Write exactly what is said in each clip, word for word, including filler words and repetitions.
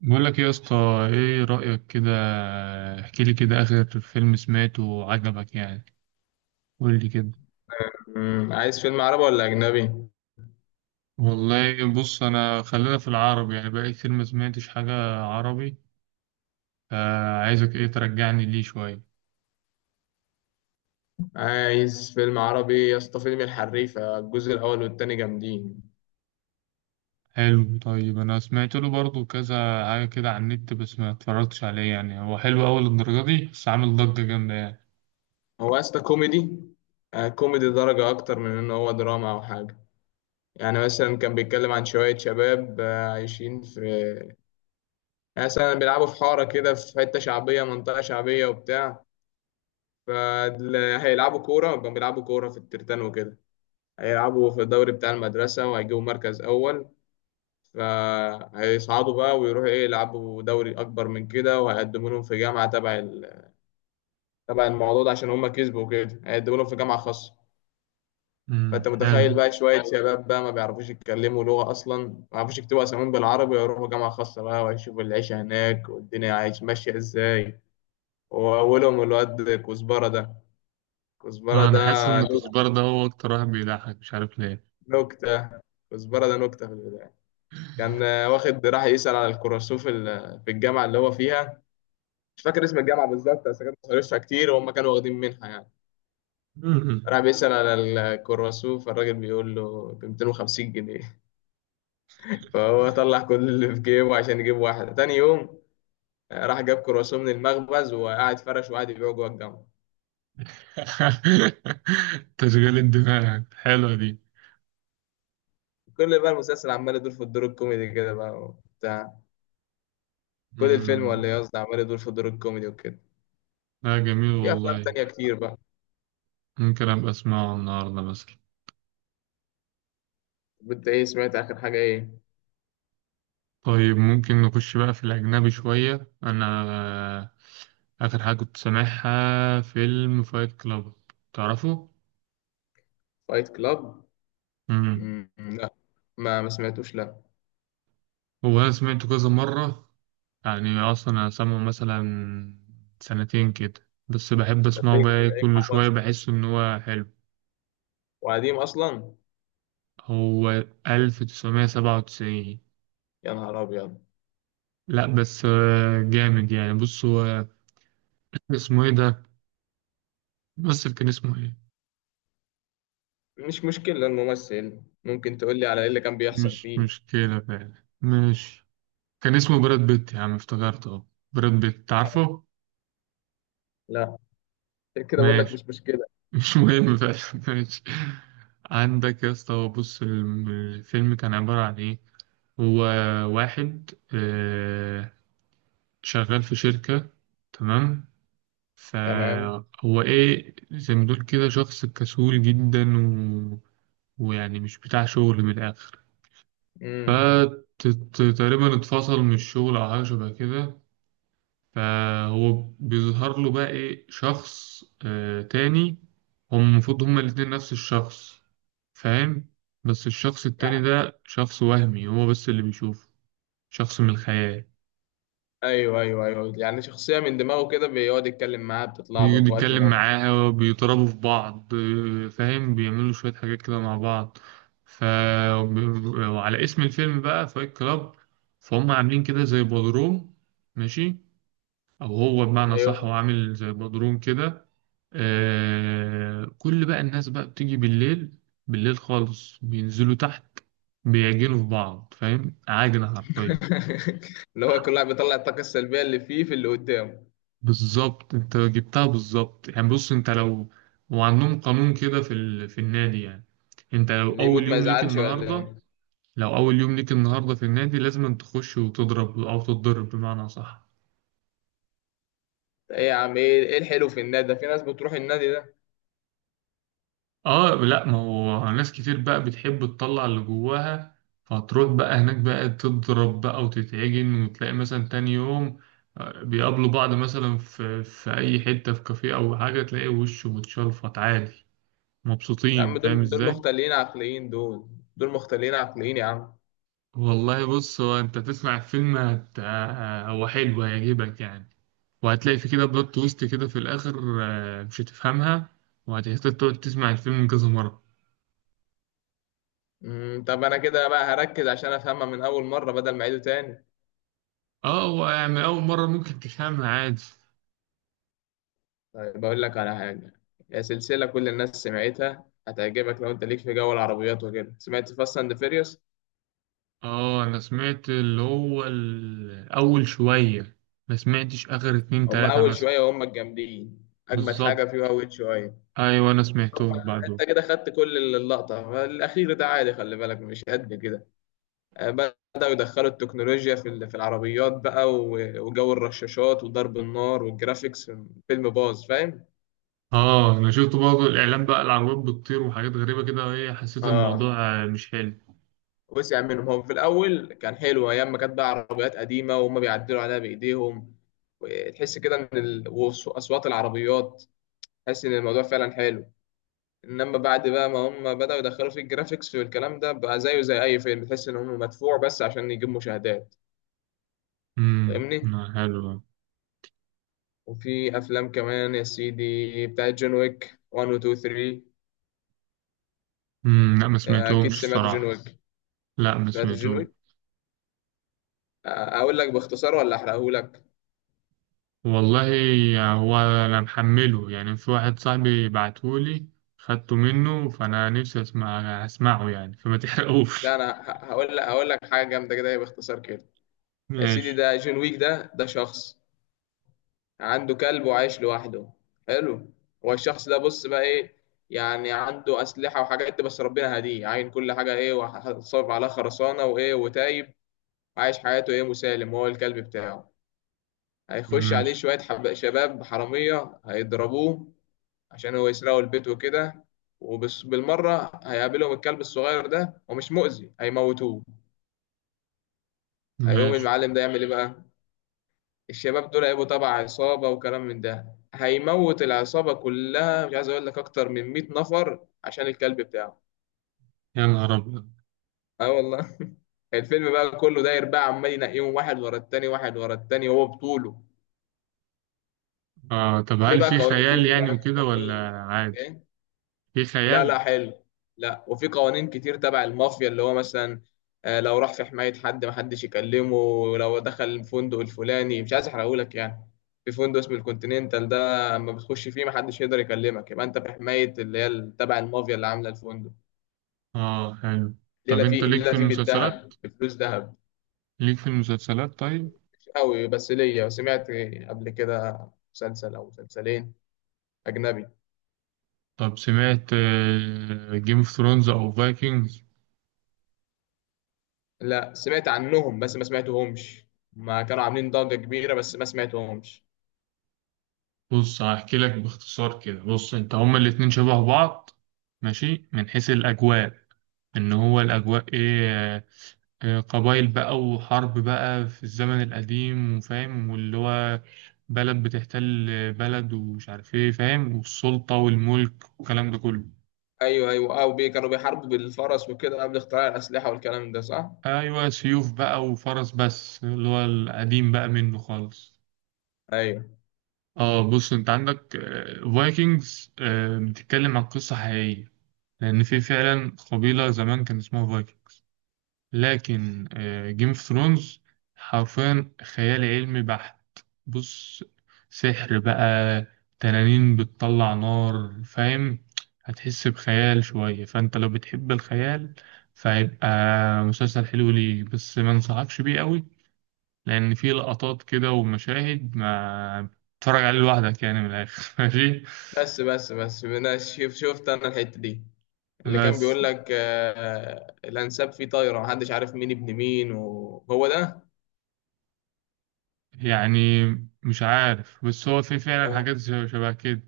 بقول لك إيه يا اسطى؟ ايه رأيك كده؟ احكي لي كده، اخر فيلم سمعته وعجبك يعني. قول لي كده. مم. عايز فيلم عربي ولا أجنبي؟ والله بص، انا خلينا في العربي، يعني بقالي كتير ما سمعتش حاجة. عربي. فعايزك ايه ترجعني ليه شوية. عايز فيلم عربي يا اسطى، فيلم الحريفة الجزء الأول والتاني جامدين. حلو. طيب انا سمعت له برضو كذا حاجة كده على النت، بس ما اتفرجتش عليه. يعني هو حلو اول الدرجة دي، بس عامل ضجة جامدة يعني. هو يا اسطى كوميدي؟ آه، كوميدي درجة أكتر من إن هو دراما أو حاجة. يعني مثلا كان بيتكلم عن شوية شباب آه، عايشين في، يعني مثلا بيلعبوا في حارة كده، في حتة شعبية، منطقة شعبية وبتاع. فهيلعبوا كورة، كانوا بيلعبوا كورة في الترتان وكده. هيلعبوا في الدوري بتاع المدرسة وهيجيبوا مركز أول. فهيصعدوا بقى ويروحوا ايه، يلعبوا دوري اكبر من كده، وهيقدموا لهم في جامعه تبع ال- تبع الموضوع ده، عشان هم كسبوا كده هيقدموا لهم في جامعه خاصه. امم، فانت حلو. متخيل بقى، شويه شباب بقى ما بيعرفوش يتكلموا لغه اصلا، ما بيعرفوش يكتبوا اساميهم بالعربي، يروحوا جامعه خاصه بقى، ويشوفوا العيشه هناك والدنيا عايش ماشيه ازاي. واولهم الواد كزبره ده. كزبره اه، انا ده حاسس ان نك- كزبرة ده هو اكتر واحد بيضحك، مش عارف ليه. نكته. كزبره ده نكته في البدايه. كان واخد راح يسال على الكراسوف ال- في الجامعه اللي هو فيها. مش فاكر اسم الجامعه بالظبط، بس كانت مصاريفها كتير وهم كانوا واخدين منها يعني. راح بيسأل على الكرواسون، فالراجل بيقول له ب مئتين وخمسين جنيه. فهو طلع كل اللي في جيبه عشان يجيب واحده تاني يوم. آه، راح جاب كرواسون من المخبز وقعد فرش وقعد يبيعه جوه الجامعه. تشغيل الدماغ حلوة دي. كل بقى المسلسل عمال يدور في الدور الكوميدي كده بقى وبتاع. كل الفيلم، مم. ولا إيه قصدي، عمال يدور في الدور الكوميدي وكده. لا، جميل في افلام والله. تانية كتير بقى. ممكن أبقى أسمعه النهاردة مثلا. انت ايه سمعت اخر حاجه ايه؟ طيب، ممكن نخش بقى في الأجنبي شوية. أنا آخر حاجة كنت سامعها فيلم فايت كلاب. تعرفه؟ فايت كلاب؟ مم. لا. ما ما سمعتوش، لا. هو أنا سمعته كذا مرة، يعني أصلا أنا سامعه مثلا سنتين كده، بس بحب ده أسمعه بقى، تلاقيك إيه، تلاقيك كل شوية حفظت. بحس إن هو حلو. وقديم اصلا. هو ألف وتسعمية وسبعة وتسعين. يا نهار ابيض. لا بس آه، جامد، يعني بص هو. اسمه ايه ده؟ الممثل كان اسمه ايه؟ مش مشكله الممثل، ممكن تقول لي على ايه اللي كان بيحصل مش فيه. مشكلة بقى. ماشي. كان اسمه براد بيت يا عم، افتكرت اه. براد بيت، عارفه. لا، عشان كده بقول لك ماشي. مش مشكله. مش مهم بقى. ماشي. عندك يا اسطى، هو بص الم- الفيلم كان عبارة عن ايه. هو واحد آه، شغال في شركة. تمام. تمام. فهو ايه، زي ما تقول كده شخص كسول جدا و... ويعني مش بتاع شغل من الآخر. امم. فتقريبا اتفصل من الشغل أو حاجة شبه كده. فهو بيظهر له بقى إيه شخص آه تاني. هم المفروض هما الاتنين نفس الشخص، فاهم. بس الشخص التاني يعني. ده شخص وهمي، هو بس اللي بيشوفه. شخص من الخيال، ايوه ايوه ايوه، يعني شخصيه من دماغه كده بيقعد يتكلم معاها، بتطلع له بيقعد في وقت من يتكلم الاوقات. معاها، بيضربوا في بعض آه، فاهم، بيعملوا شوية حاجات كده مع بعض. ف وب- وعلى اسم الفيلم بقى فايت كلاب، فهم عاملين كده زي بودروم. ماشي. او هو بمعنى صح، هو ايوه. عامل زي بدروم كده. آه، كل بقى الناس بقى بتيجي بالليل. بالليل خالص بينزلوا تحت، بيعجنوا في بعض، فاهم، عاجنة حرفيا. اللي هو كل واحد بيطلع الطاقه السلبيه اللي فيه في اللي قدامه. بالظبط، انت جبتها بالظبط. يعني بص، انت لو، وعندهم قانون كده في ال... في النادي يعني. انت لو اللي يموت اول ما يوم ليك يزعلش ولا النهارده ايه؟ لو اول يوم ليك النهارده في النادي، لازم تخش وتضرب او تتضرب، بمعنى صح. ايه يا عم، ايه ايه الحلو في النادي ده، في ناس بتروح النادي ده؟ اه لا، ما هو ناس كتير بقى بتحب تطلع اللي جواها. فهتروح بقى هناك بقى، تضرب بقى وتتعجن، وتلاقي مثلا تاني يوم آه، بيقابلوا بعض مثلا في في اي حتة، في كافيه او حاجة، تلاقي وشه متشلفط عادي، يا مبسوطين، عم، فاهم دول دول ازاي. مختلين عقليين دول. دول مختلين عقليين يا عم. والله بص، هو انت تسمع الفيلم هت... آه، هو حلو، هيعجبك يعني. وهتلاقي في كده بلوت تويست كده في الاخر آه، مش هتفهمها، وهتحتاج تقعد تسمع الفيلم كذا مرة. مم، طب انا كده بقى هركز عشان افهمها من اول مره بدل ما اعيده تاني. اه، هو يعني أول مرة ممكن تفهمها عادي. طيب بقول لك على حاجه. هي سلسله كل الناس سمعتها هتعجبك، لو انت ليك في جو العربيات وكده، سمعت فاست اند فيريوس؟ اه، انا سمعت اللي هو الاول شوية، ما سمعتش اخر اتنين هم تلاتة اول مثلا. شويه، وهم الجامدين، اجمد حاجه فيه بالظبط. اول شويه. ايوه، انا طب سمعتهم بعده. انت كده خدت كل اللقطه، الاخير ده عادي خلي بالك مش قد كده. آه، بدأوا يدخلوا التكنولوجيا في ال- في العربيات بقى، و- وجو الرشاشات وضرب النار والجرافيكس. فيلم باظ، فاهم؟ اه، انا شفت برضه الاعلان بقى، العربيات بتطير وحاجات غريبة كده، ايه، حسيت اه، الموضوع آه، مش حلو. وسع منهم. هم في الأول كان حلو أيام ما كانت بقى عربيات قديمة، وهم بيعدلوا عليها بإيديهم، وتحس كده إن ال... وأصوات العربيات، تحس إن الموضوع فعلا حلو. إنما بعد بقى ما هم بدأوا يدخلوا في الجرافيكس والكلام ده، بقى زيه زي أي فيلم، تحس إن هم مدفوع بس عشان يجيب مشاهدات. امم، فاهمني؟ ما حلو. وفي أفلام كمان يا سيدي بتاعت جون ويك واحد و اتنين تلاتة. امم، لا ما آه، أكيد سمعتهمش سمعت جون الصراحة. ويك. لا، ما سمعت جون سمعتهمش. ويك؟ آه، أقول لك باختصار ولا أحرقهولك؟ والله، هو انا محمله يعني، في واحد صاحبي بعتهولي، خدته منه، فانا نفسي اسمع. اسمعه يعني، فما لا تحرقوش. أنا ه- هقول لك هقول لك حاجة جامدة كده باختصار كده. يا سيدي، ماشي. ده جون ويك، ده ده شخص عنده كلب وعايش لوحده. حلو. هو الشخص ده بص بقى ايه، يعني عنده أسلحة وحاجات، بس ربنا هديه، عاين كل حاجة ايه، وهتصرف عليها خرسانة وايه وتايب. عايش حياته ايه مسالم هو الكلب بتاعه. هيخش عليه ماشي. شوية حب... شباب حرامية هيضربوه عشان هو يسرقوا البيت وكده، وبالمرة هيقابلهم الكلب الصغير ده، ومش مؤذي، هيموتوه. هيقوم ماشي. المعلم ده يعمل ايه بقى؟ الشباب دول هيبقوا تبع عصابة وكلام من ده، هيموت العصابة كلها، مش عايز أقول لك، أكتر من مئة نفر عشان الكلب بتاعه. يا نهار أبيض. اه والله. الفيلم بقى كله داير بقى، عمال ينقيهم واحد ورا التاني، واحد ورا التاني، وهو بطوله. آه، طب في هل بقى في قوانين، في خيال يعني بقى وكده ولا قوانين. عادي؟ إيه؟ في لا خيال؟ لا، حلو. لا، وفي قوانين كتير تبع المافيا، اللي هو مثلا آه، لو راح في حماية حد محدش يكلمه، ولو دخل الفندق الفلاني، مش عايز احرقهولك يعني، في فندق اسمه الكونتيننتال ده، اما بتخش فيه محدش يقدر يكلمك، يبقى انت في حماية اللي هي ال- تبع المافيا اللي عاملة الفندق. آه، حلو. طب ليلة أنت فيه، ليك ليلة في فيه المسلسلات؟ بالذهب، بفلوس ذهب. ليك في المسلسلات طيب؟ مش قوي، بس ليا سمعت قبل كده مسلسل او مسلسلين اجنبي. طب، سمعت جيم اوف ثرونز أو فايكنجز؟ لا سمعت عنهم بس ما سمعتهمش. ما كانوا عاملين ضجة كبيرة، بس ما سمعتهمش. بص، هحكي لك باختصار كده. بص، أنت هما الاتنين شبه بعض، ماشي، من حيث الأجواء. ان هو الاجواء ايه آه، آه، قبائل بقى وحرب بقى في الزمن القديم، وفاهم، واللي هو بلد بتحتل بلد، ومش عارف ايه، فاهم، والسلطة والملك والكلام ده كله. ايوه ايوه، او بي كانوا بيحاربوا بالفرس وكده، قبل اختراع الاسلحه والكلام ده، صح؟ ايوه، سيوف بقى وفرس، بس اللي هو القديم بقى منه خالص. ايوه. اه بص، انت عندك آه، فايكنجز آه، بتتكلم عن قصة حقيقية، لان في فعلا قبيلة زمان كان اسمها فايكنج. لكن جيم اوف ثرونز حرفيا خيال علمي بحت. بص، سحر بقى، تنانين بتطلع نار، فاهم، هتحس بخيال شوية. فانت لو بتحب الخيال، فهيبقى مسلسل حلو ليك، بس ما انصحكش بيه قوي، لان فيه لقطات كده ومشاهد ما تتفرج عليه لوحدك يعني، من الاخر. ماشي. بس بس بس، انا شف- شفت انا الحته دي، اللي كان بس بيقول لك آه، الانساب فيه طايره، محدش عارف مين ابن مين، وهو ده. يعني مش عارف، بس هو في فعلا هو حاجات شبه كده.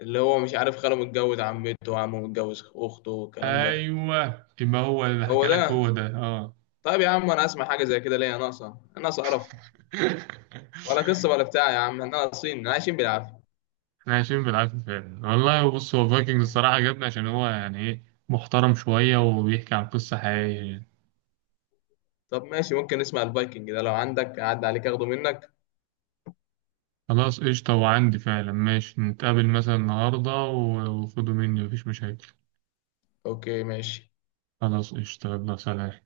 اللي هو مش عارف خاله متجوز عمته، وعمه متجوز اخته، والكلام ده. ايوه، يبقى هو اللي حكى هو لك، ده. هو ده اه. طيب يا عم، انا اسمع حاجه زي كده ليه؟ يا ناقصه ناقصه قرف. ولا قصه ولا بتاع يا عم، احنا ناقصين، عايشين بالعافيه. احنا عايشين بالعافيه فعلا. والله بص، هو فايكنجز الصراحه عجبني، عشان هو يعني ايه، محترم شويه، وبيحكي عن قصه حقيقيه يعني. طب ماشي، ممكن نسمع الفايكنج ده لو عندك، عدى عليك اخده منك. خلاص قشطه، وعندي فعلا، ماشي، نتقابل مثلا النهارده و- وخدوا مني، مفيش مشاكل. اوكي ماشي. خلاص قشطه، يلا سلام.